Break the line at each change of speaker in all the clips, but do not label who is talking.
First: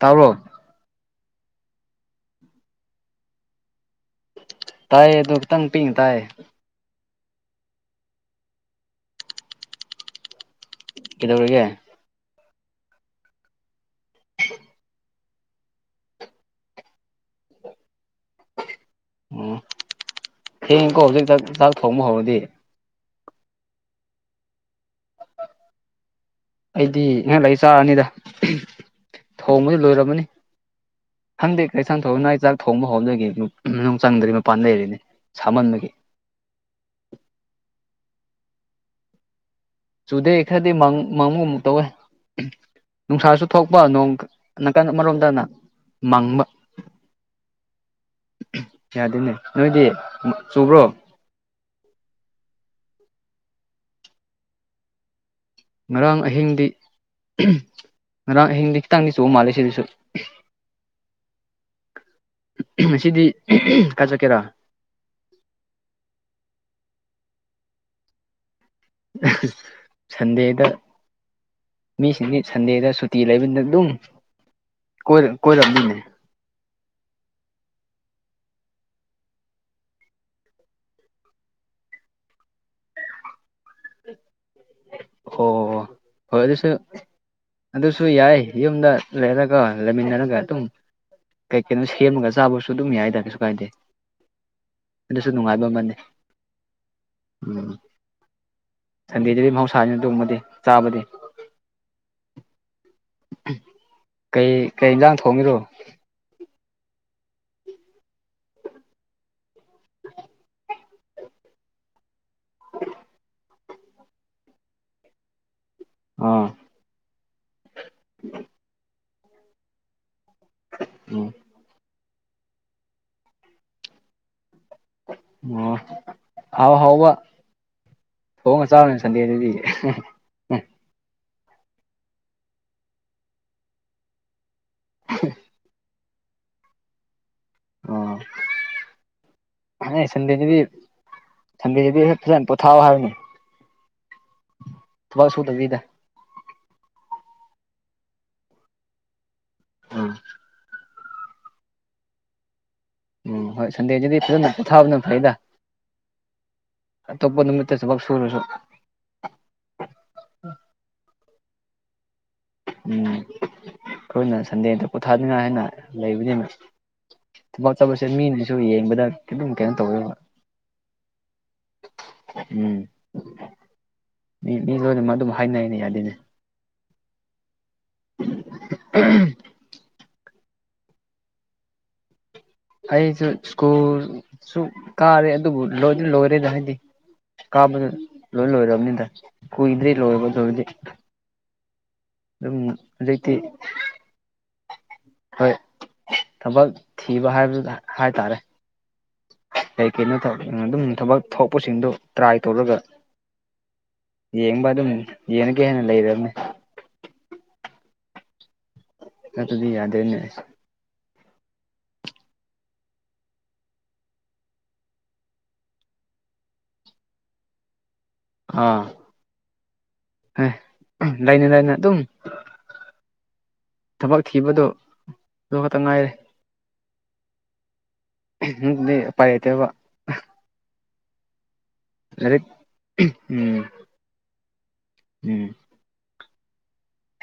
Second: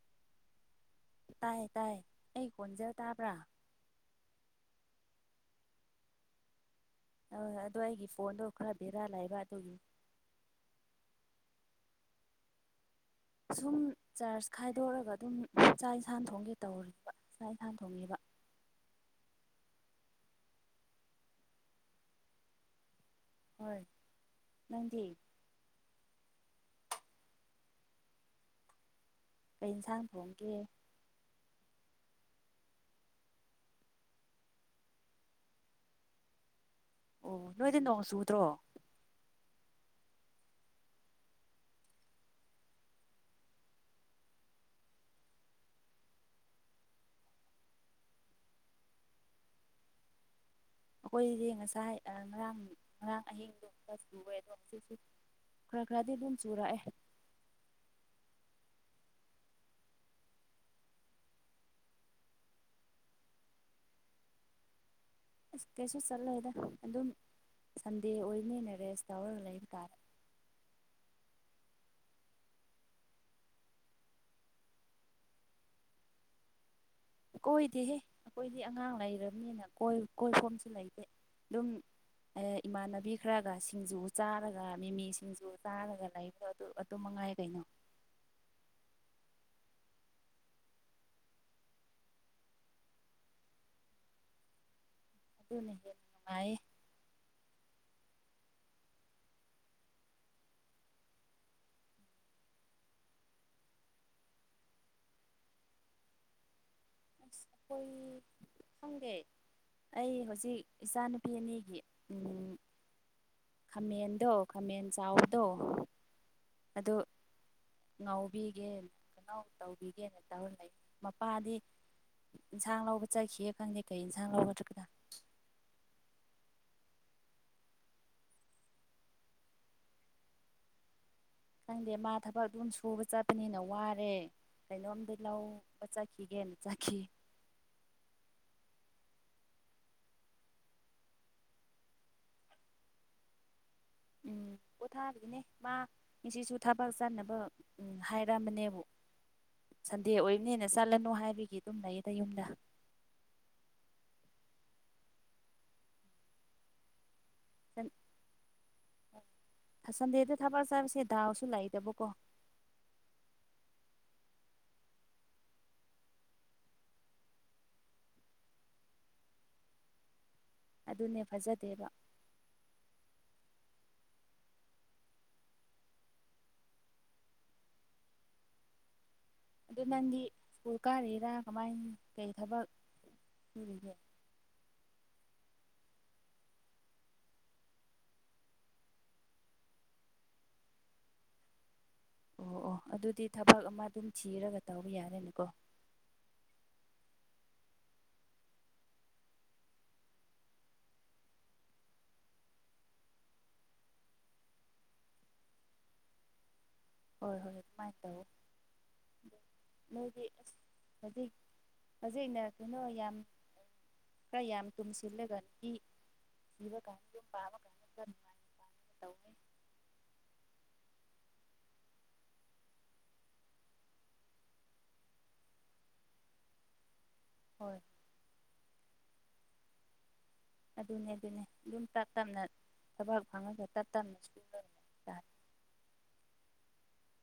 ꯇꯥꯔꯣ
ꯇꯥꯏ ꯇꯥꯏ ꯑꯩ ꯀꯣꯟꯖ ꯇꯥꯕ꯭ꯔꯥ
ꯇꯥꯏꯌꯦ ꯑꯗꯨ ꯈꯤꯇꯪ ꯄꯤꯛꯏꯦ ꯇꯥꯏ
ꯑꯣꯏ ꯑꯗꯣ ꯑꯩꯒꯤ ꯐꯣꯟꯗꯣ ꯈꯔ ꯕꯦꯔꯥꯜ ꯂꯩꯕ ꯑꯗꯨꯒꯤ
ꯏꯗꯧꯒ
ꯁꯨꯝ ꯆꯥꯔꯁ ꯈꯥꯏꯗꯣꯛꯑꯒ ꯑꯗꯨꯝ ꯆꯥꯛ ꯌꯦꯟꯁꯥꯡ ꯊꯣꯡꯒꯦ ꯇꯧꯔꯤꯕ ꯆꯥꯛ ꯌꯦꯟꯁꯥꯡ ꯊꯣꯡꯉꯦꯕ
ꯑꯣ ꯊꯦꯡꯉꯤꯀꯣ ꯍꯧꯖꯤꯛꯥꯛ ꯆꯥꯛ ꯊꯣꯡꯕ ꯍꯧꯔꯗꯤ
ꯍꯣꯏ ꯅꯗꯤ
ꯑꯩꯗꯤ ꯉꯍꯥꯛ ꯂꯩꯏ ꯆꯥꯔꯅꯤꯗ
ꯀꯩ
ꯊꯣꯡꯕꯁꯨ
ꯏꯟꯁꯥꯡ
ꯂꯣꯏꯔꯝꯃꯅꯤ
ꯊꯣꯡꯒꯦ
ꯍꯪꯗꯛ ꯀꯩꯁꯥꯡꯊꯣꯡꯅ ꯆꯥꯛ ꯊꯣꯡꯕ ꯍꯣꯡꯕꯗꯒꯤ ꯃꯅꯨꯡ ꯆꯪꯗ꯭ꯔꯔꯤ ꯃꯄꯥꯟ ꯂꯩꯔꯤꯅꯤ ꯁꯥꯃꯟꯕꯒꯤ
ꯑꯣ ꯅꯣꯏꯗꯤ ꯅꯣꯡ ꯆꯨꯗ꯭ꯔꯣ
ꯆꯨꯗꯦ ꯈꯔꯗꯤ ꯃꯃꯨ ꯑꯃꯨꯛ ꯇꯧꯋꯦ ꯅꯨꯡꯁꯥꯁꯨ ꯊꯣꯛꯄ ꯅꯣꯡ ꯅꯥꯀꯟ ꯑꯃꯔꯣꯝꯗꯅ ꯃꯪꯕ ꯌꯥꯗꯣꯏꯅꯦ ꯅꯣꯏꯗꯤ ꯆꯨꯕ꯭ꯔꯣ
ꯑꯩꯈꯣꯏꯁꯦ ꯉꯁꯥꯏ ꯉꯔꯥꯡ ꯉꯔꯥꯡ ꯑꯍꯤꯡꯗꯣꯛꯇꯁꯨ ꯂꯨꯔꯦ ꯑꯗꯣ ꯉꯁꯤꯁꯦ
ꯉꯔꯥꯡ ꯑꯍꯤꯡꯗꯤ ꯉꯔꯥꯡ ꯑꯍꯤꯡꯗꯤ ꯈꯤꯇꯪꯗꯤ ꯆꯨꯕ ꯃꯥꯜꯂꯤꯦ ꯁꯤꯗꯁꯨ ꯉꯁꯤꯗꯤ ꯀ ꯆꯠꯀꯦꯔꯥ
ꯑꯁ ꯀꯩꯁꯨ ꯆꯠꯂꯦꯗ ꯑꯗꯨꯝ ꯁꯟꯗꯦ ꯑꯣꯏꯅꯤꯅ ꯔꯦꯁ ꯇꯧꯔꯒ ꯂꯩꯕ ꯇꯥꯔꯦ
ꯁꯟꯗꯦꯗ ꯃꯤꯁꯤꯡꯗꯤ ꯁꯟꯗꯦꯗ ꯁꯨꯇꯤ ꯂꯩꯕꯅꯤꯅ ꯑꯗꯨꯝ ꯀꯣꯏꯔꯅꯤꯅꯦ
ꯀꯣꯏꯗꯦꯍꯦ ꯑꯩꯈꯣꯏꯗꯤ ꯑꯉꯥꯡ ꯂꯩꯔꯕꯅꯤꯅꯣꯏ ꯀꯣꯏꯐꯝꯁꯨ ꯂꯩꯇꯦ ꯑꯗꯨꯝ ꯏꯃꯥꯟꯅꯕꯤ ꯈꯔꯒ ꯁꯤꯡꯖꯨ ꯆꯥꯔꯒ ꯃꯤꯃꯤ ꯁꯤꯡꯁꯨ
ꯑꯣ
ꯆꯥꯔꯒ
ꯍꯣꯏ ꯑꯗꯨꯁꯨ
ꯂꯩꯕꯗꯣ ꯑꯗꯨ ꯑꯗꯨꯝ ꯃꯉꯥꯏ ꯀꯩꯅꯣ
ꯑꯗꯨꯁꯨ ꯌꯥꯏ ꯌꯨꯝꯗ ꯂꯩꯗ ꯀ ꯂꯩꯦꯃꯤꯅꯒꯌꯥ ꯇꯨ ꯀꯩ ꯀꯩꯅꯣ ꯁꯦꯝꯃꯒ ꯆꯥꯕꯁꯨ ꯑꯗꯨꯝ ꯌꯥꯏꯗ ꯀꯩꯁꯨ ꯀꯥꯏꯗꯦ ꯑꯗꯨꯁꯨ ꯅꯨꯡꯉꯥꯏꯕ
ꯑꯗꯨꯅ
ꯑꯃꯅꯤ
ꯍꯦꯟꯅ ꯅꯨꯡꯉꯥꯏꯌꯦ
ꯎꯝ ꯁꯟꯗꯦꯗꯨꯗꯤ ꯃꯍꯧꯁꯥꯁꯤꯅ ꯇꯣꯡꯕꯗꯤ ꯆꯥꯕꯗꯤ ꯀꯩ ꯀꯩ ꯏ ꯂꯥꯡ ꯊꯣꯡꯉꯔꯣ
ꯑꯁ ꯑꯩꯈꯣꯏ ꯈꯪꯗꯦ ꯑꯩ ꯍꯧꯖꯤꯛ ꯏꯆꯥꯅꯨꯄꯤ ꯑꯅꯤꯒꯤ
ꯎ
ꯈꯥꯃꯦꯟꯗꯣ ꯈꯥꯃꯦꯟ ꯆꯥꯎꯗꯣ
ꯑ
ꯑꯗꯨ ꯉꯥꯎꯕꯤꯒꯦ ꯀꯩꯅꯧ ꯇꯧꯕꯤꯒꯦꯅ ꯇ ꯂꯩ
ꯎꯝ
ꯃꯄꯥꯗꯤ ꯏꯟꯁꯥꯡ ꯂꯧꯕ ꯆꯠꯈꯤꯑ ꯈꯪꯗꯦ ꯀꯩ ꯏꯟꯁꯥꯡ ꯂꯧꯒꯗꯒꯗ
ꯑꯣ ꯑꯥꯎ ꯍꯥꯎ ꯋꯥ ꯊꯣꯡꯉꯒ ꯆꯥꯎꯔꯅꯦ ꯁꯟꯗꯦꯗꯨꯗꯤ
ꯈꯪꯗꯦ ꯃꯥ ꯊꯕꯛꯇꯣ ꯑꯗꯨꯝ ꯁꯨꯕ ꯆꯠꯄꯅꯤꯅ ꯋꯥꯔꯦ ꯀꯩꯅꯣꯝꯗ ꯂꯧꯕ ꯆꯠ ꯍꯤꯒꯅ ꯆꯈꯈꯤ
ꯑꯣ ꯍ ꯁꯟꯗꯦꯗꯨꯗꯤ ꯁꯟꯗꯦꯗꯨꯗꯤ ꯐꯖꯅ ꯄꯣꯊꯥꯑꯣ ꯍꯥꯏꯕꯅꯤ
ꯎꯝ
ꯊꯕꯛ
ꯄꯣꯊꯥꯕꯒꯤꯅꯦ ꯃꯥ
ꯁꯨꯗꯕꯤꯗ
ꯉꯁꯤꯁꯨ ꯊꯕꯥꯛ ꯆꯥꯅꯕ ꯎꯝ ꯍꯥꯏꯔꯛꯑꯝꯕꯅꯦꯕꯨ
ꯎꯝ
ꯁꯟꯗꯦ ꯑꯣꯏꯕꯅꯦꯅ ꯆꯠꯂꯅꯨ ꯍꯥꯏꯕꯒꯤ ꯑꯗꯨꯝ ꯂꯩꯌꯦꯗ ꯌꯨꯝꯗ
ꯎꯝ ꯍꯣꯏ ꯁꯟꯗꯦꯁꯤꯗꯤ ꯐꯖꯅ ꯄꯣꯊꯥꯕꯅ ꯐꯩꯗ ꯑꯇꯣꯞꯄ ꯅꯨꯃꯤꯠ ꯁꯨꯕꯛ ꯁꯨꯔꯁꯨ
ꯁꯟꯗꯦꯗ ꯊꯕꯜ ꯆꯥꯕꯁꯦ ꯗꯥꯎꯁꯨ ꯂꯥꯛꯏꯇꯕꯀꯣ
ꯎꯝ ꯑꯩꯈꯣꯏꯅ ꯁꯟꯗꯦ ꯑꯝꯇ ꯄꯣꯊꯥꯅꯤꯡꯉꯥꯏ ꯍꯥꯏꯅ ꯂꯩꯕꯅꯤꯅ ꯊꯕꯥꯛ ꯆꯠꯄꯁꯦ ꯃꯤꯅꯁꯨ ꯌꯦꯡꯕꯗ ꯈꯤꯇꯝ ꯀꯩꯅꯣ ꯇꯧꯋꯦꯕ
ꯑꯗꯨꯅꯦ ꯐꯖꯗꯦꯕ
ꯎꯝ ꯃꯤ ꯃꯤ ꯂꯣꯏꯅꯃꯛ ꯑꯗꯨꯝ ꯍꯥꯏꯅꯩꯅ ꯌꯥꯗꯅꯦ ꯎꯝ
ꯑꯗ ꯅꯪꯗꯤ ꯁ꯭ꯀꯨꯜ ꯀꯥꯔꯤꯔꯥ ꯀꯃꯥꯏꯅ ꯀꯩ ꯊꯕꯛ
ꯑꯩꯁꯨ
ꯁꯨꯔꯤꯒꯦ
ꯁ꯭ꯀꯨꯜ ꯁ ꯀꯥꯔꯦ ꯑꯗꯨꯕꯨ ꯂꯣꯏ ꯂꯣꯏꯔꯦꯗ ꯍꯥꯏꯗꯤ ꯀꯥꯕꯗ ꯂꯣꯏ ꯂꯣꯏꯔꯕꯅꯤꯗ ꯀꯨꯏꯗ꯭ꯔꯔꯤ ꯂꯣꯏꯕꯔꯗꯤ
ꯑꯣ ꯑꯣ ꯑꯗꯨꯗꯤ
ꯍꯧꯖꯤꯛꯇꯤ
ꯊꯕꯛ ꯑꯃ ꯑꯗꯨꯝ ꯊꯤꯔꯒ ꯇꯧꯕ ꯌꯥꯒꯅ
ꯍꯣꯏ ꯊꯕꯛ ꯊꯤꯕ ꯍꯥꯏꯕ ꯍꯥꯏꯇꯥꯔꯦ ꯀꯩ ꯀꯅꯣ ꯑꯗꯨꯝ ꯊꯕꯛ ꯊꯣꯛꯄꯁꯤꯡꯗꯣ ꯇ꯭ꯔꯥꯏ ꯇꯧꯔꯒ ꯌꯦꯡꯕ ꯑꯗꯨꯝ ꯌꯦꯡꯉꯒꯦ ꯍꯦꯟꯅ ꯂꯩꯅꯤ
ꯍꯣꯏ ꯍꯣꯏ ꯑꯗꯨꯃꯥꯏꯅ ꯇꯧꯋ
ꯑꯗꯨꯗꯤ ꯌꯥꯗ꯭ꯔꯦꯅꯦ
ꯅꯣꯏꯒꯤ ꯑꯁ ꯍꯧꯖꯤꯛ ꯐꯖꯤꯛꯅ ꯀꯩꯅꯣ ꯌꯥꯝ ꯌꯥꯝ ꯇꯃꯤ ꯁꯤꯜꯂꯦꯒꯒꯤ ꯏꯕ ꯀꯅꯤ ꯄꯥꯃ ꯀ
ꯑꯥ ꯂꯩꯥꯏꯅꯦ ꯂꯩꯥꯏꯅ ꯑꯗꯨꯝ ꯊꯕꯛ ꯊꯤꯕꯗꯨ ꯑꯗꯨ ꯈꯛꯇ ꯉꯥꯏꯔꯦ
ꯍꯣꯏ
ꯎꯝ ꯄꯔꯦꯇꯦꯕ
ꯑꯗꯨꯅꯦ ꯑꯗꯨꯅꯦ ꯑꯗꯨꯝ ꯇꯞ ꯇꯞꯅ
ꯂꯥꯏꯔꯤꯛ
ꯊꯕꯥꯛ
ꯎꯝ
ꯐꯪꯉꯒ ꯇꯞ ꯇꯞꯅꯁꯨ
ꯎꯝ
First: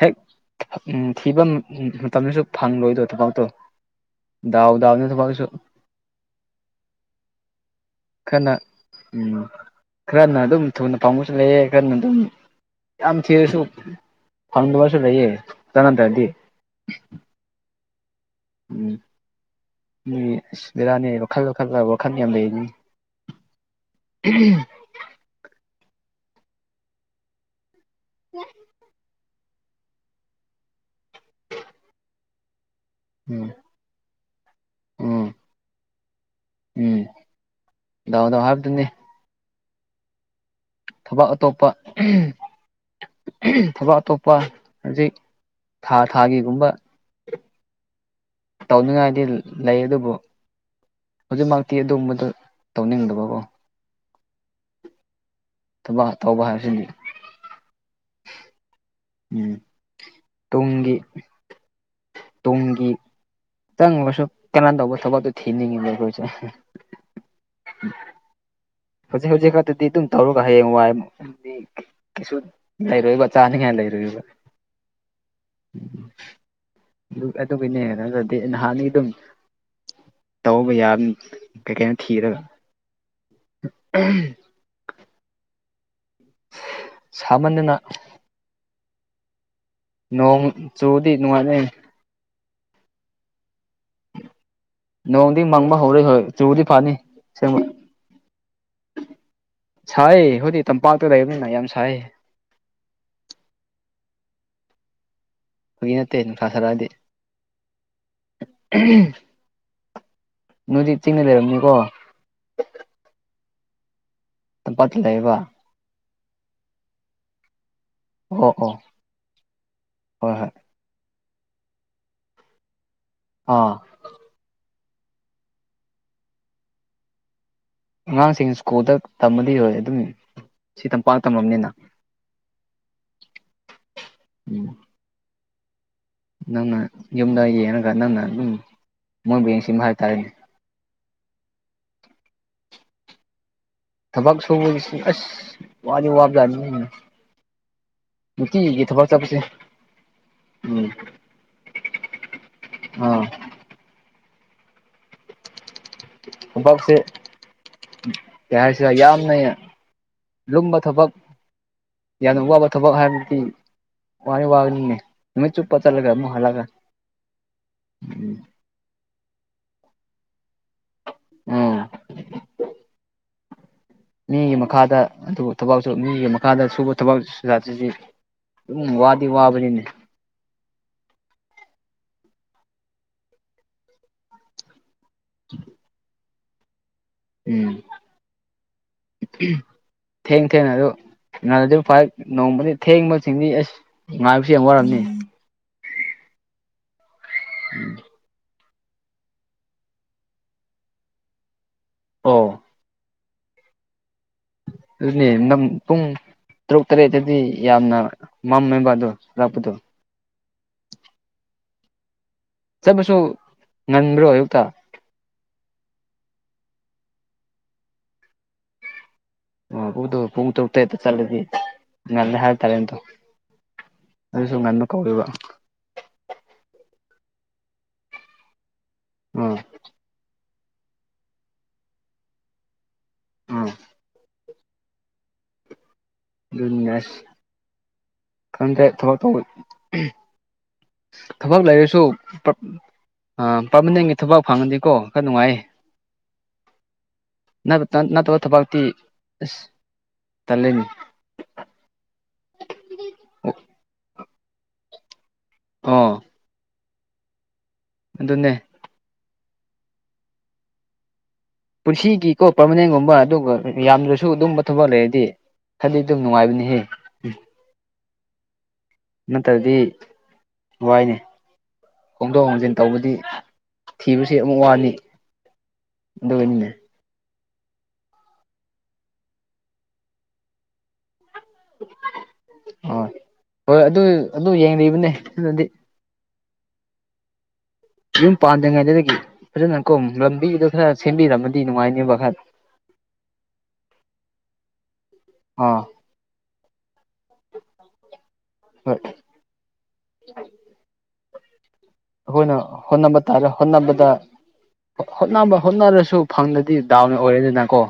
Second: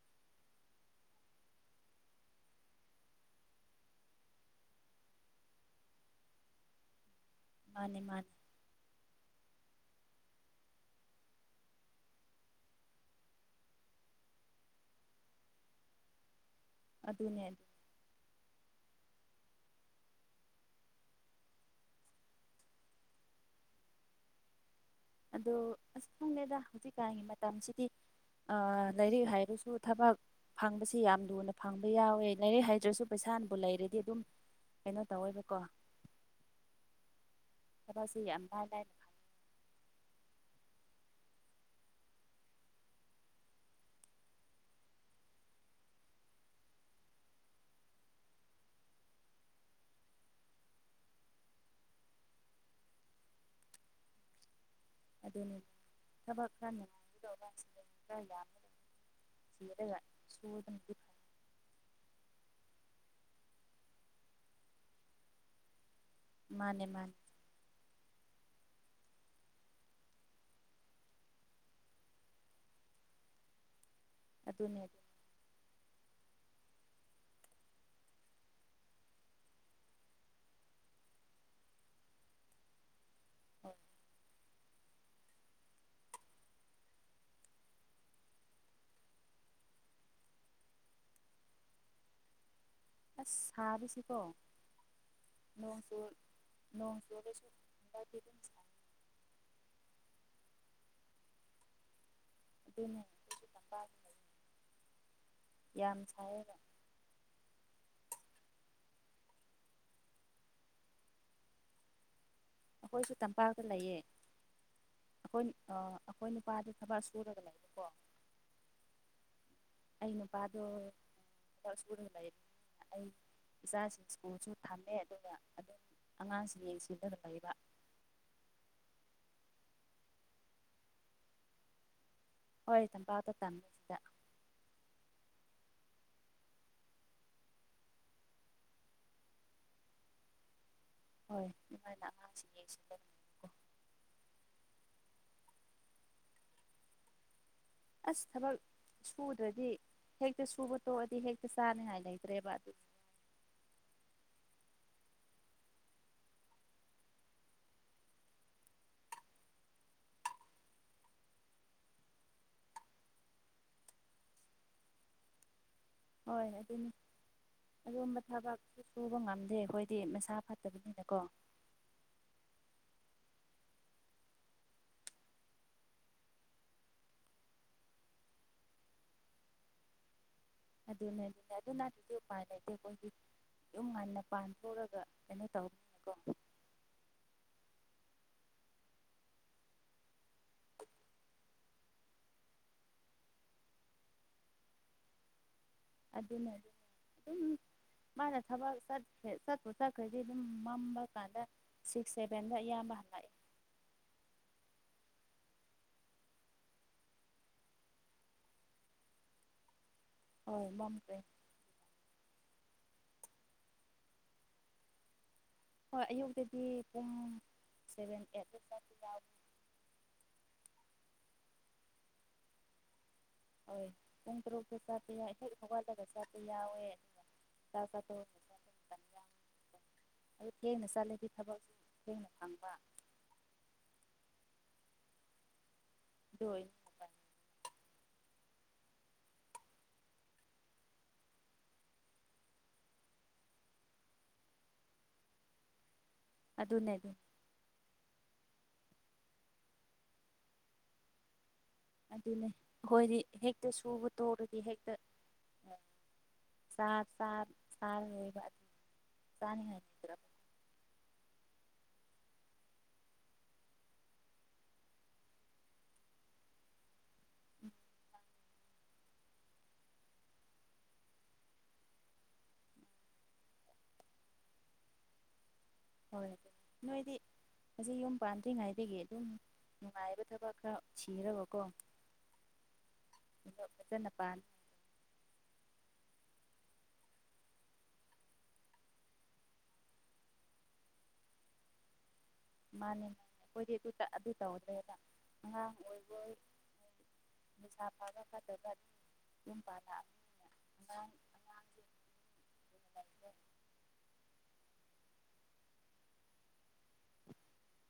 ꯍꯦꯛ ꯊꯤꯕ ꯃꯇꯝꯗꯁꯨ ꯐꯪꯂꯪꯂꯣꯏꯗꯣ ꯊꯕꯛꯇꯣ ꯗꯥꯎꯗꯥꯎꯅꯦ ꯊꯁꯨ
ꯃꯥꯅꯦ ꯃꯥꯅꯦ
ꯎꯝ ꯈꯔꯅ ꯑꯗꯨꯝ ꯊꯨꯅ ꯄꯥꯡꯕꯁꯨ ꯂꯩꯌꯦꯦ ꯈꯔꯅ ꯑꯗꯨꯝ ꯌꯥꯝ ꯊꯁꯨ ꯐꯟꯗꯕꯁꯨ ꯂꯩꯌꯦ ꯆꯗꯗꯤ
ꯑꯗꯨꯅꯦ ꯑꯗꯨ
ꯎꯝ ꯕꯤꯔꯥꯅꯤ ꯋꯥꯈꯜ ꯋꯥꯈꯜꯗ ꯋꯥꯈꯜ ꯌꯥꯝ ꯂꯩ ꯎꯝ
ꯑꯗꯣ ꯑꯁ ꯈꯪꯉꯦꯗ ꯍꯧꯖꯤꯛꯀꯥꯟꯒꯤ ꯃꯇꯝꯁꯤꯗꯤ ꯑ ꯂꯩꯥꯏꯔꯤꯛ ꯍꯥꯏꯔꯁꯨ ꯊꯕꯛ ꯐꯪꯕꯁꯤ ꯌꯥꯝ ꯂꯨꯅ ꯐꯪꯕ ꯌꯥꯎꯋꯦ ꯂꯥꯏꯔꯤꯛ ꯍꯩꯗ꯭ꯔꯁꯨ
ꯎꯝ
ꯄꯩꯁꯥꯅꯕꯨ ꯂꯩꯔꯗꯤ ꯑꯗꯨꯝ ꯀꯩꯅꯣ
ꯎꯝ
ꯇꯧꯋꯦꯕꯀꯣ
ꯎꯝ
ꯊꯕꯛꯁꯤ
ꯗꯥꯎ ꯗꯥꯎ
ꯌꯥꯝ ꯂꯥꯏ ꯂꯥꯏ
ꯍꯥꯏꯕꯗꯨꯅꯤ ꯊꯕꯛ ꯑꯇꯣꯞꯄ ꯊꯕꯛ ꯑꯇꯣꯞꯄ ꯍꯧꯖꯤꯛ ꯊꯥ ꯊꯥꯒꯤꯒꯨꯝꯕ ꯇꯧꯅꯤꯡꯉꯥꯏꯗꯤ ꯂꯩ ꯑꯗꯨꯕꯨ ꯍꯧꯖꯤꯛꯃꯛꯇꯤ ꯑꯗꯨꯒꯕꯗꯣ ꯇꯧꯅꯤꯡꯗꯕꯀꯣ
ꯑꯗꯨꯅꯤ
ꯇꯧꯕ
ꯊꯕꯛ
ꯍꯥꯏꯕꯁꯤꯗꯤ
ꯈꯔꯅꯉꯥꯏꯗꯀꯥꯟꯁꯤꯗꯗꯤ ꯈꯔ ꯌꯥꯝꯃ
ꯎꯝ
ꯆꯤꯔꯒ ꯆ
ꯇꯨꯡꯒꯤ ꯇꯨꯡꯒꯤ ꯆꯪꯕꯁꯨ ꯀꯅꯥꯅ ꯇꯧꯕ ꯊꯕꯛꯇꯣ ꯊꯤꯅꯤꯡꯉꯤꯕ ꯑꯩꯈꯣꯏꯁꯦ
ꯃꯥꯅꯦ ꯃꯥꯅꯦ
ꯍꯧꯖꯤꯛ ꯍꯧꯖꯤꯛ ꯈꯛꯇꯗꯤ ꯑꯗꯨꯝ ꯇꯧꯔꯒ ꯍꯌꯦꯡ ꯋꯥꯏꯗꯤ ꯂꯩꯔꯣꯏꯕ ꯆꯥꯅꯤ ꯀ ꯂꯩꯔꯣꯏꯕ
ꯑꯗꯨꯅꯦ
ꯑꯗꯨꯒꯤꯅꯦ ꯑꯗꯨꯗꯤ ꯅꯍꯥꯟꯒꯤ ꯑꯗꯨꯝ ꯇꯧꯕ ꯌꯥ ꯀꯩ ꯀꯩꯅꯣ ꯊꯤꯔꯒ ꯁꯃꯅꯅ ꯅꯣꯡ ꯆꯨꯗꯤ ꯅꯨꯡꯉꯥꯏꯅꯩ
ꯑꯁ ꯁꯥꯔꯤꯨꯁꯤꯀꯣ
ꯅꯣꯡꯗꯤ ꯃꯪꯕ ꯍꯧꯔꯛꯏ ꯍꯣꯏ ꯆꯨꯗꯤ ꯐꯅꯤ
ꯅꯣꯡ ꯆꯨꯔꯁꯨ ꯍꯟꯗꯛꯇꯤ ꯑꯗꯨꯝ ꯁꯥ
ꯁꯦꯝꯦꯡꯕ ꯁꯥꯏ ꯑꯩꯈꯣꯢꯗꯤ ꯇꯝꯄꯥꯛꯇ ꯂꯩꯕꯅꯤꯅ ꯌꯥꯝ ꯁꯥꯏ
ꯑꯗꯨ ꯇ [inaudible]
ꯐꯥꯒꯤ ꯅꯠꯇꯦ ꯅꯨꯡꯁꯥ
ꯁꯥꯏꯌꯦꯕ
ꯁꯥꯔꯛꯑꯗꯤ ꯅꯣꯢꯗꯤ ꯆꯤꯡꯅ ꯂꯩꯔꯝꯅꯤꯀꯣ
ꯑꯩꯈꯣꯏꯁꯨ ꯇꯝꯄꯥꯛꯇ ꯂꯩꯌꯦ
ꯇꯝꯄꯥꯛꯇ ꯂꯩꯕ
ꯑ ꯑꯩꯈꯣꯏ ꯅꯨꯄꯥꯗꯤ ꯊꯕꯛ ꯁꯨꯔꯒ ꯂꯩꯕꯀꯣ
ꯑꯣ ꯑꯣ [inaudible]
ꯑꯩ
ꯍꯣꯏ ꯍꯣꯏ
ꯅꯨꯄꯥꯗꯣ ꯁꯨꯗ ꯂꯩꯔꯦ ꯑꯩ
ꯑꯥ
ꯏꯆꯥꯁꯤꯡ ꯁ꯭ꯀꯨꯜꯁꯨ [inaudible] ꯊꯝꯃꯦ ꯑꯗꯨꯒ ꯑꯗꯨꯝ ꯑꯉꯥꯡꯁꯤꯡ ꯌꯦꯡꯁꯤꯟꯕꯅ ꯐꯩꯕ
ꯑꯉꯥꯡꯁꯤꯡ ꯁ꯭ꯀꯨꯜꯗ ꯇꯝꯃꯗꯤ ꯍꯣꯏ ꯑꯗꯨꯝ ꯁꯤ ꯇꯝꯄꯥꯛ ꯇꯝꯃꯕꯅꯤꯅ
ꯍꯣꯏ ꯇꯝꯄꯥꯛꯇ ꯇꯝꯃꯦ
ꯎꯝ ꯅꯪꯅ ꯌꯨꯝꯗ ꯌꯦꯡꯉꯒ ꯅꯪꯅ ꯑꯗꯨꯝ ꯃꯣꯏꯕꯨ ꯌꯦꯡꯁꯤꯟꯕ ꯍꯥꯏꯇꯥꯔꯦꯅꯦ
ꯍꯣꯏ ꯑꯩꯈꯣꯏꯅ ꯑꯉꯥꯡꯁꯤꯡ ꯌꯦꯡꯁꯤꯗ [inaudible]
ꯊꯕꯛ ꯁꯨꯕꯁꯦ ꯑꯁ ꯋꯥꯗꯤ ꯋꯥꯕꯖꯥꯠꯅꯤ
ꯑꯁ ꯊꯕꯛ
ꯅꯨꯡꯇꯤꯒꯤ ꯊꯕꯛ ꯆꯠꯄꯁꯦ
ꯁꯨꯗ꯭ꯔꯗꯤ ꯍꯦꯛꯇ ꯁꯨꯕ
ꯎꯝ
ꯇꯣꯛꯑꯗꯤ ꯍꯦꯛꯇ ꯆꯥꯅꯤꯡꯉꯥꯏ ꯂꯩꯇ꯭ꯔꯦꯕ ꯑꯗꯨ
ꯑ ꯑꯣꯄꯥꯁꯦ [inaudible] ꯀꯩ ꯍꯥꯏꯁꯤꯔꯥ ꯌꯥꯝꯅ ꯂꯨꯝꯕ ꯊꯕꯛ ꯌꯥꯝꯅ ꯋꯥꯕ ꯊꯕꯛ ꯍꯥꯏꯕꯗꯤ ꯋꯥ ꯋꯥꯅꯤꯅꯦ [inaudible] ꯅꯨꯃꯤꯠ ꯆꯨꯞꯄ ꯆꯠꯂꯒ ꯑꯃꯨꯛ
ꯍꯣꯏ
ꯍꯜꯂꯒ
ꯑꯗꯨꯅꯤ ꯑꯗꯨꯒꯨꯝꯕ ꯊꯕꯛꯁꯨ ꯁꯨꯕ ꯉꯝꯗꯦ ꯑꯩꯈꯣꯏꯗꯤ ꯃꯁꯥ ꯐꯠꯇꯕꯅꯤꯅꯀꯣ
ꯎꯝ [inaudible] ꯃꯤꯒꯤ ꯃꯈꯥꯗ ꯑꯗꯨꯕꯨ ꯊꯕꯛꯁꯨ ꯃꯤꯒꯤ ꯃꯈꯥꯗ ꯁꯨꯕ ꯊꯕꯛ ꯖꯥꯠꯁꯤꯗꯤ ꯑꯗꯨꯝ ꯋꯥꯗꯤ ꯋꯥꯕꯅꯤꯅꯦ
ꯑꯗꯨꯅꯦ ꯑꯗꯨꯅꯦ ꯑꯗꯨ ꯅꯠꯇ꯭ꯔꯗꯤ ꯎꯄꯥꯢ ꯂꯩꯇꯦ ꯑꯩꯈꯣꯏꯗꯤ ꯌꯨꯝ ꯉꯟꯅ ꯄꯥꯟꯊꯣꯛ ꯎꯔꯒ ꯀꯩꯅꯣ ꯇꯧꯕ ꯀꯣ
ꯎꯝ ꯎꯝ ꯊꯦꯡ ꯊꯦꯡꯅ ꯑꯗꯨ ꯅꯥꯟꯗꯤ ꯐꯥꯏ ꯅꯣꯡꯃꯗꯤ ꯊꯦꯡꯕꯁꯤꯡꯗꯤ ꯑꯁ [inaudible] ꯉꯥꯏꯕꯁꯦ ꯌꯥꯝ ꯋꯥꯔꯝꯅꯤ
ꯑꯗꯨꯅꯦ ꯑꯗꯨꯝ
ꯎꯝ [inaudible]
ꯃꯥꯅ ꯊꯕꯛ ꯆꯠꯈ꯭ꯔꯦ ꯆꯠꯄꯨ ꯆꯠꯈ꯭ꯔꯗꯤ ꯑꯗꯨꯝ ꯃꯝꯕ ꯀꯥꯟꯗ ꯁꯤꯛꯁ ꯁꯚꯦꯟꯗ
ꯑꯣ
ꯑꯌꯥꯝꯕ ꯍꯜꯂꯛꯑꯦ
ꯑꯗꯨꯅꯦ ꯅꯪ ꯄꯨꯡ ꯇꯔꯨꯛ ꯇꯔꯦꯠꯇꯗꯤ ꯌꯥꯝꯅ ꯃꯝꯃꯦꯕ ꯑꯗꯣ ꯍꯜꯂꯄꯗꯣ
ꯍꯣꯏ ꯃꯝꯈ꯭ꯔꯦ
ꯆꯠꯄꯁꯨ ꯉꯟꯕ꯭ꯔꯣ ꯑꯌꯨꯛꯇ
ꯍꯣꯏ ꯑꯌꯨꯛꯇꯗꯤ ꯄꯨꯡ ꯁꯚꯦꯟ ꯑꯩꯠꯇ [inaudible]
ꯑꯣ ꯎꯗꯨ ꯄꯨꯡ ꯇꯔꯨꯛꯇꯦꯛꯇ ꯆꯠꯂꯗꯤ ꯉ ꯍꯥꯏꯇꯥꯔꯦꯇꯣ [inaudible]
ꯍꯣꯏ ꯄꯨꯡ ꯇꯔꯨꯛ ꯐꯦ ꯆꯥ ꯄꯦꯌꯥ ꯏ [unintelligible] ꯁꯣꯏꯗ ꯉꯁꯄꯤ ꯌꯥꯎꯋꯦ [unintelligible]
ꯎꯝ
ꯑꯗꯣ ꯊꯦꯡꯅ ꯆꯠꯂꯗꯤ ꯊꯕꯛ ꯊꯦꯡꯅ ꯐꯪꯕ
ꯎꯝ
ꯑꯗꯨ ꯑꯣꯏꯅ
ꯕꯤꯖꯤꯅꯦꯁ ꯈꯪꯗꯦ ꯊꯕꯛ ꯊꯧꯕ [unintelligible] ꯊꯕꯛ ꯂꯩꯔꯁꯨ ꯄꯥꯔꯃꯅꯦꯟꯒꯤ ꯊꯕꯛ ꯐꯪꯉꯗꯤꯀꯣ ꯈꯔ ꯅꯨꯡꯉꯥꯏꯌꯦ
ꯑꯗꯨꯅꯦ ꯑꯗꯨ
ꯅꯠꯇꯕ ꯊꯕꯇꯤ ꯑꯁ ꯇꯜꯂꯤꯅꯤ
ꯑꯗꯨꯅꯦ ꯑꯩꯈꯣꯏꯗꯤ ꯍꯦꯛꯇ ꯁꯨꯕ ꯇꯧꯔꯗꯤ ꯍꯦꯛꯇ
ꯑꯥ
ꯁꯥ ꯁꯥꯔ ꯁꯥꯔ
ꯑꯗꯨꯅꯦ
ꯑꯣꯏꯁꯅꯤ ꯍꯥꯏꯔ
ꯄꯨꯟꯁꯤꯒꯤꯀꯣ ꯄꯔꯃꯅꯦꯟꯒꯨꯝꯕ ꯑꯗꯨꯒ ꯌꯥꯝꯗ꯭ꯔꯁꯨ ꯑꯗꯨꯝꯕ ꯊꯕꯛ ꯂꯩꯔꯗꯤ ꯈꯗꯤ ꯑꯗꯨꯝ ꯅꯨꯡꯉꯥꯏꯕꯅꯤꯍꯦ
ꯎꯝ
ꯅꯠꯇꯔ꯭ꯗꯤ ꯋꯥꯏꯅꯦ ꯍꯣꯡꯗꯣꯛ ꯍꯣꯡꯖꯤꯟ ꯇꯧꯕꯗꯤ ꯊꯤꯕꯁꯤ ꯑꯃꯨꯛ ꯋꯥꯅꯤ
ꯍꯣꯏ ꯑꯗꯨ
ꯑꯗꯨꯒꯤꯅꯤꯅꯦ
ꯅꯣꯏꯗꯤ ꯍꯧ ꯌꯨꯝ ꯄꯥꯟꯗ꯭ꯔꯤꯉꯩꯗꯒꯤ ꯑꯗꯨꯝ ꯅꯨꯡꯉꯥꯏꯕ ꯊꯕꯛ ꯈꯔ ꯁꯤꯔꯕꯀꯣꯣ ꯐꯖꯅ ꯄꯥ
ꯌꯦꯡ ꯏꯕꯅꯦ ꯑꯗꯨꯗꯤ ꯌꯨꯝ ꯄꯥꯟꯗ꯭ꯔꯤꯉꯩꯗꯨꯗꯒꯤ ꯐꯖꯅ ꯀꯣ ꯂꯝꯕꯤꯗꯣ ꯈꯔ ꯁꯦꯝꯕꯤꯔꯝꯃꯗꯤ ꯅꯨꯡꯉꯥꯏꯅꯤꯕ ꯈꯔ
ꯃꯥꯅꯦ ꯃꯥꯅꯦ ꯑꯩꯈꯣꯏꯗꯤ ꯑꯗꯨ ꯑꯗꯨ ꯇꯧꯗ꯭ꯔꯦꯕ ꯑꯉꯥꯡ
ꯑꯥ
ꯑꯣꯏ ꯒꯣꯏ ꯅꯤꯁꯥ ꯐꯥꯕ ꯐꯖꯕꯅꯤ
ꯍꯣꯏ
ꯑꯗꯨꯨꯝꯕ ꯂ ꯑ
ꯑꯩꯈꯣꯏꯅ ꯍꯣꯠꯅꯕ ꯇꯥꯔꯦ ꯍꯣꯠꯅꯕꯗ ꯍꯣꯠꯅꯕ ꯍꯣꯠꯅꯔꯁꯨ ꯐꯪꯗꯗꯤ ꯗꯥꯎꯟ ꯑꯣꯏꯔꯦꯗꯅ ꯀꯣ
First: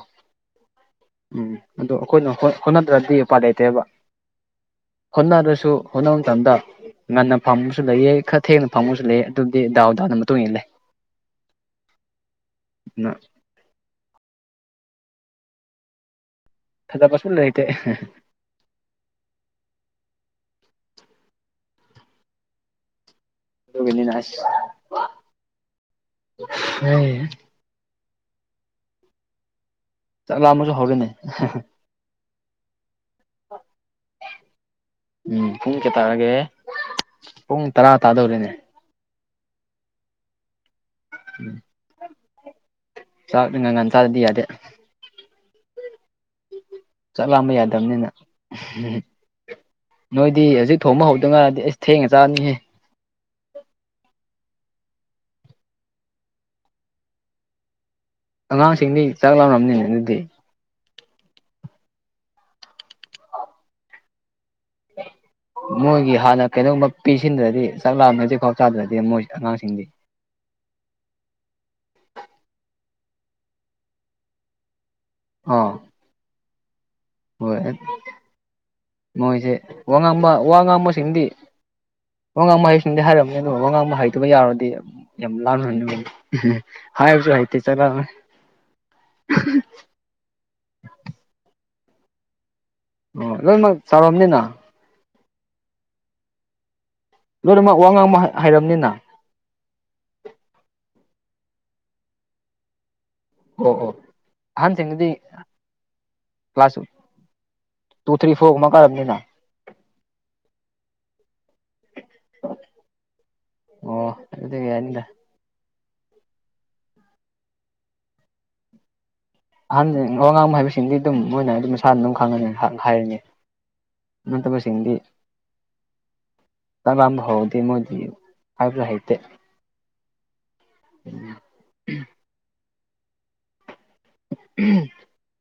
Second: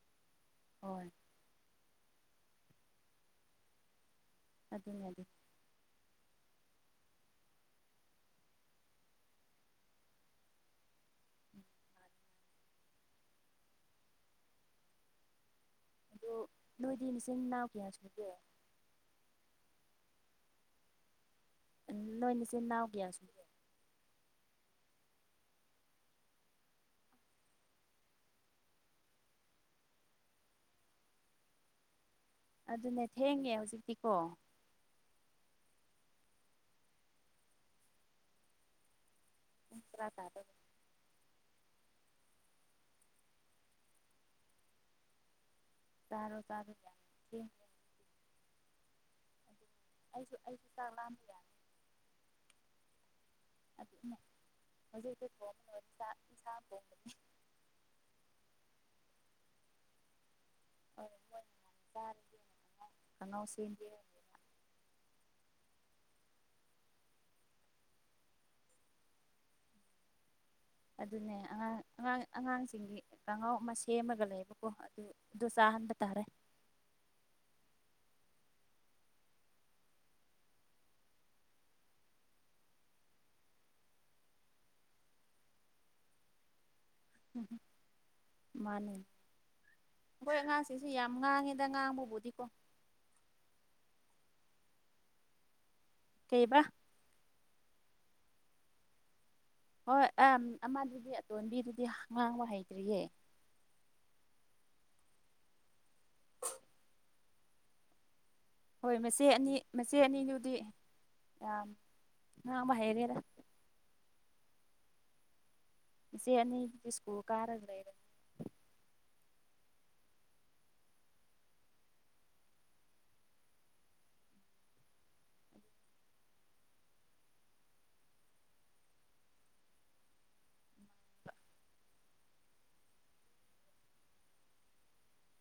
ꯍꯣꯏ
ꯎꯝ ꯑꯗꯣ ꯑꯩꯈꯣꯏꯅ ꯍꯣꯠꯅꯗ꯭ꯔꯗꯤ ꯎꯄꯥꯏ ꯂꯩꯇꯦꯕ
ꯑꯗꯨꯅꯦ ꯑꯗꯨ
ꯍꯣꯠꯅ꯭ꯔꯁꯨ ꯍꯣꯠꯅꯕ ꯃꯇꯝꯗ ꯉꯟꯅ ꯐꯝꯕꯁꯨ ꯂꯩꯌꯦ ꯈꯔ ꯊꯦꯡꯅ ꯐꯪꯉꯁꯨ ꯂꯩ ꯑꯗꯨꯗꯤ ꯗꯥꯎ ꯗꯥꯎꯗ ꯃꯇꯨꯡ ꯏꯟꯅ ꯂꯩ
ꯎꯝ
[inaudible]
ꯑꯗꯣ ꯅꯣꯏꯗꯤ
ꯐꯖꯕꯁꯨ
ꯃꯆꯤꯟ
ꯂꯩꯇꯦ
ꯅꯥꯎ ꯀꯌꯥ ꯁꯨꯒꯦ ꯅꯣꯏ ꯅꯆꯦ ꯅꯥꯎ ꯀꯌꯥꯁꯨ
ꯍ ꯆꯥꯛ ꯂꯥ ꯑꯃꯁꯨ ꯍꯧꯔꯅꯤ
ꯑꯗꯨꯅꯦ ꯊꯦꯡꯉꯦ ꯍꯧꯖꯤꯛꯇꯤꯀꯣ
ꯎꯝ ꯄꯨꯡ ꯀꯌꯥ ꯇꯥꯔꯒꯦ ꯄꯨꯡ ꯇꯔꯥ ꯇꯥꯗꯧꯔꯤꯅꯦ
ꯆꯨꯡ ꯇ꯭ꯔꯥ ꯇꯥꯗ
ꯆꯥꯛ ꯉꯉꯥꯟ ꯆꯥꯗꯗꯤ ꯌꯥꯗꯦ
ꯆꯥꯔꯣ ꯇꯥꯔꯣ ꯌꯥꯦ
ꯌꯥꯕꯅꯤꯅ ꯎ
ꯑꯩꯁꯨ
ꯅꯣꯏꯗꯤ
ꯑꯩꯁꯨ
ꯍꯧꯖꯤꯛ
ꯆꯥꯛ
ꯊꯣꯡꯕ
ꯂꯥꯝꯕ
ꯍꯧꯗ
ꯌꯥꯅꯤ
ꯉꯔꯗꯤ ꯑꯁ ꯊꯦꯡꯉ ꯆꯥꯔꯅꯤꯍꯦ
ꯑꯗꯨꯅꯦ ꯍꯧꯖꯤꯛ ꯍꯧꯖꯤꯛ ꯊꯣꯡꯕꯅꯅꯤ ꯏꯁꯥ ꯊꯣꯡꯕꯅꯤ
ꯑꯉꯥꯡꯁꯤꯡꯗꯤ ꯆꯥꯛ ꯂꯥꯎꯔꯔꯕꯅꯤꯅꯦ ꯑꯗꯨꯗꯤ
ꯍꯣꯏꯣꯏꯔꯦ ꯈꯪꯉꯎꯁꯤꯗꯤꯦ
ꯏꯝ ꯃꯣꯏꯒꯤ ꯍꯥꯟꯅ ꯀꯩꯒꯨꯝꯕ ꯄꯤꯁꯤꯟꯗ꯭ꯔꯗꯤ ꯆꯥꯛ ꯂꯥꯅ ꯍꯧꯖꯤꯛꯐꯥꯎ ꯆꯥꯗ꯭ꯔꯗꯤ ꯃꯣꯏ ꯑꯉꯥꯡꯁꯤꯡꯗꯤ
ꯑꯗꯨꯅꯦ ꯑꯉꯥꯡ ꯑꯉꯥꯡ ꯑꯉꯥꯡꯁꯤꯡꯒꯤ ꯀꯥꯡꯉꯥꯎ ꯑꯃ ꯁꯦꯝꯃꯒ ꯂꯩꯌꯦꯕꯀꯣ ꯑꯗꯨ ꯗꯨ
ꯑꯥ
ꯆꯥꯍꯟꯕ ꯇꯥꯔꯦ
ꯍꯣꯏ ꯃꯣꯏꯁꯦ ꯋꯥ ꯉꯥꯡꯕ ꯋꯥ ꯉꯥꯡꯕꯁꯤꯡꯗꯤ꯫ ꯋꯥꯉꯥꯡꯕ ꯍꯩꯕꯁꯤꯡꯗꯤ ꯍꯥꯏꯔꯝꯅꯤ ꯑꯗꯨ ꯋꯥꯉꯥꯡꯕ ꯍꯩꯇꯕ ꯌꯧꯔꯗꯤ ꯌꯥꯝ ꯂꯥꯟꯅ [unintelligible] ꯍꯅꯤꯡꯕꯅꯤ꯫ ꯍꯥꯏꯕꯁꯨ ꯍꯩꯇ‌ꯦ [unintelligible]
ꯃꯥꯅꯦ ꯃꫭꯏ ꯑꯉꯥꯡꯁꯤꯁꯨ ꯌꯥꯝ ꯉꯥꯡꯉꯤꯗ ꯉꯥꯡꯕꯕꯨꯗꯤꯀꯣ꯫
ꯑꯣ ꯂꯣꯏꯅꯃꯛ ꯆꯥꯎꯔꯝꯅꯤꯅ꯫
ꯀꯩꯕ꯫
ꯂꯣꯏꯅꯃꯛ ꯋꯥ ꯉꯥꯡꯕ ꯍꯥꯏꯔꯝꯅꯤꯅ꯫
ꯍꯣꯏ ꯑꯝ ꯑꯃꯗꯨꯗꯤ ꯑꯇꯣꯟꯕꯤꯗꯨꯗꯤ ꯉꯥꯡꯕ ꯍꯩꯇ꯭ꯔꯤꯌꯦ꯫
ꯑꯣ ꯑꯣ ꯑꯍꯟꯁꯤꯡꯗꯤ ꯀ꯭ꯂꯥꯁ ꯇꯨ ꯊ꯭ꯔꯤ ꯐꯣꯔ ꯒꯨꯝꯕ
ꯍꯣꯏ ꯃꯆꯦ ꯑꯅꯤ ꯃꯆꯦ ꯑꯅꯤꯗꯨꯗꯤ ꯌꯥꯝ ꯉꯥꯡꯕ ꯍꯩꯔꯦꯗ
ꯑꯣ ꯑꯗꯨꯗꯤ ꯌꯥꯅꯤꯗ
ꯏꯆꯦ ꯑꯅꯤꯗꯨꯗꯤ ꯁ꯭ꯀꯨꯜ ꯀꯥꯔꯒ ꯂꯩꯔꯦ
ꯑꯍꯟ ꯋꯥ ꯉꯥꯡꯕ ꯍꯥꯏꯕꯁꯤꯡꯗꯤ ꯑꯗꯨꯝ ꯃꯣꯏꯅ ꯑꯗꯨꯝ ꯃꯁꯥꯅ ꯑꯗꯨꯝ ꯈꯪꯉꯅꯤꯅ ꯍꯥꯏꯔꯅꯤ ꯅꯠꯇꯕ ꯁꯤꯡꯗꯤ ꯇꯔꯝꯕ [unintelligible] ꯍꯧꯔꯗꯤ ꯃꯣꯏꯗꯤ ꯍꯥꯏꯕꯁꯨ ꯍꯩꯇꯦ ꯎꯝꯝ [unintelligible]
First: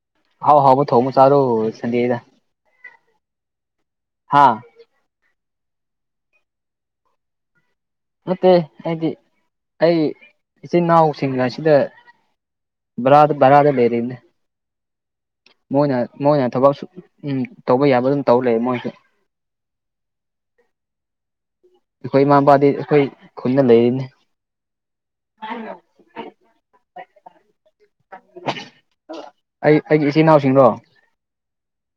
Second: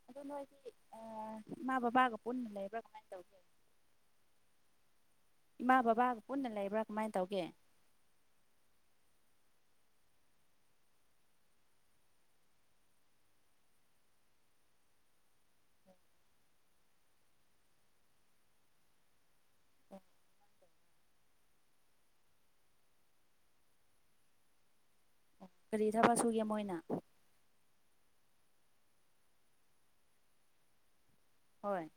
ꯑꯗꯨ
ꯍꯥꯎ ꯍꯥꯎꯕ ꯊꫭꯡꯕ ꯆꯥꯔꫭ ꯁꯟꯗꯤꯅꯤꯅ
ꯀꯝꯟ [unintelligible] ꯂꯩꯕꯔꯥ ꯀꯃꯅ ꯇꯧꯒꯦ
ꯍꯥꯥ
ꯏꯃꯥ ꯕꯕꯥꯒ ꯄꯨꯟꯅ ꯂꯩꯕ꯭ꯔꯥ ꯀꯃꯥꯏꯅ ꯇꯧꯒꯦ
ꯅꯠꯇꯦ ꯑꯩꯗꯤ ꯑꯩ ꯏꯆꯤꯟ ꯏꯅꯥꯎꯁꯤꯡꯒ ꯁꯤꯗ ꯕꯔꯗꯥ ꯕꯔꯗꯥ ꯂꯩꯔꯤꯅꯦ ꯃꯣꯏꯅ ꯃꯣꯏꯅ ꯊꯕꯛꯁꯨ ꯎꯝ ꯇꯧꯕ ꯌꯥꯕ ꯑꯗꯨꯝ ꯇꯧ ꯂꯩ ꯃꯣꯏꯁꯨ
ꯑꯣ
ꯑꯩꯈꯣꯏ ꯏꯃꯥ ꯃꯄꯥꯗꯤ ꯑꯩꯈꯣꯏ ꯈꯨꯟꯅ ꯂꯩꯔꯤꯅꯤ
ꯑꯣ ꯀꯔꯤ ꯊꯕꯛ ꯁꯨꯒꯦ ꯃꯣꯏꯅ
ꯑꯩ ꯑꯩꯒꯤ ꯏꯆꯤꯟ ꯏꯅꯥꯎꯁꯤꯡꯔꫭ
ꯍꯣꯏ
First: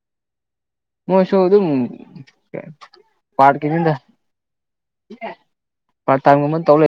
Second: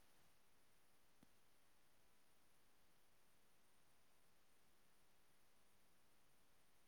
ꯃꯣꯏꯁꯨ ꯑꯗꯨꯝ ꯄꯥꯠ ꯀꯤꯅꯤꯗ ꯄꯥꯔꯠ ꯇꯥꯏꯝꯒꯨꯝꯕ ꯇꯧ ꯂꯩ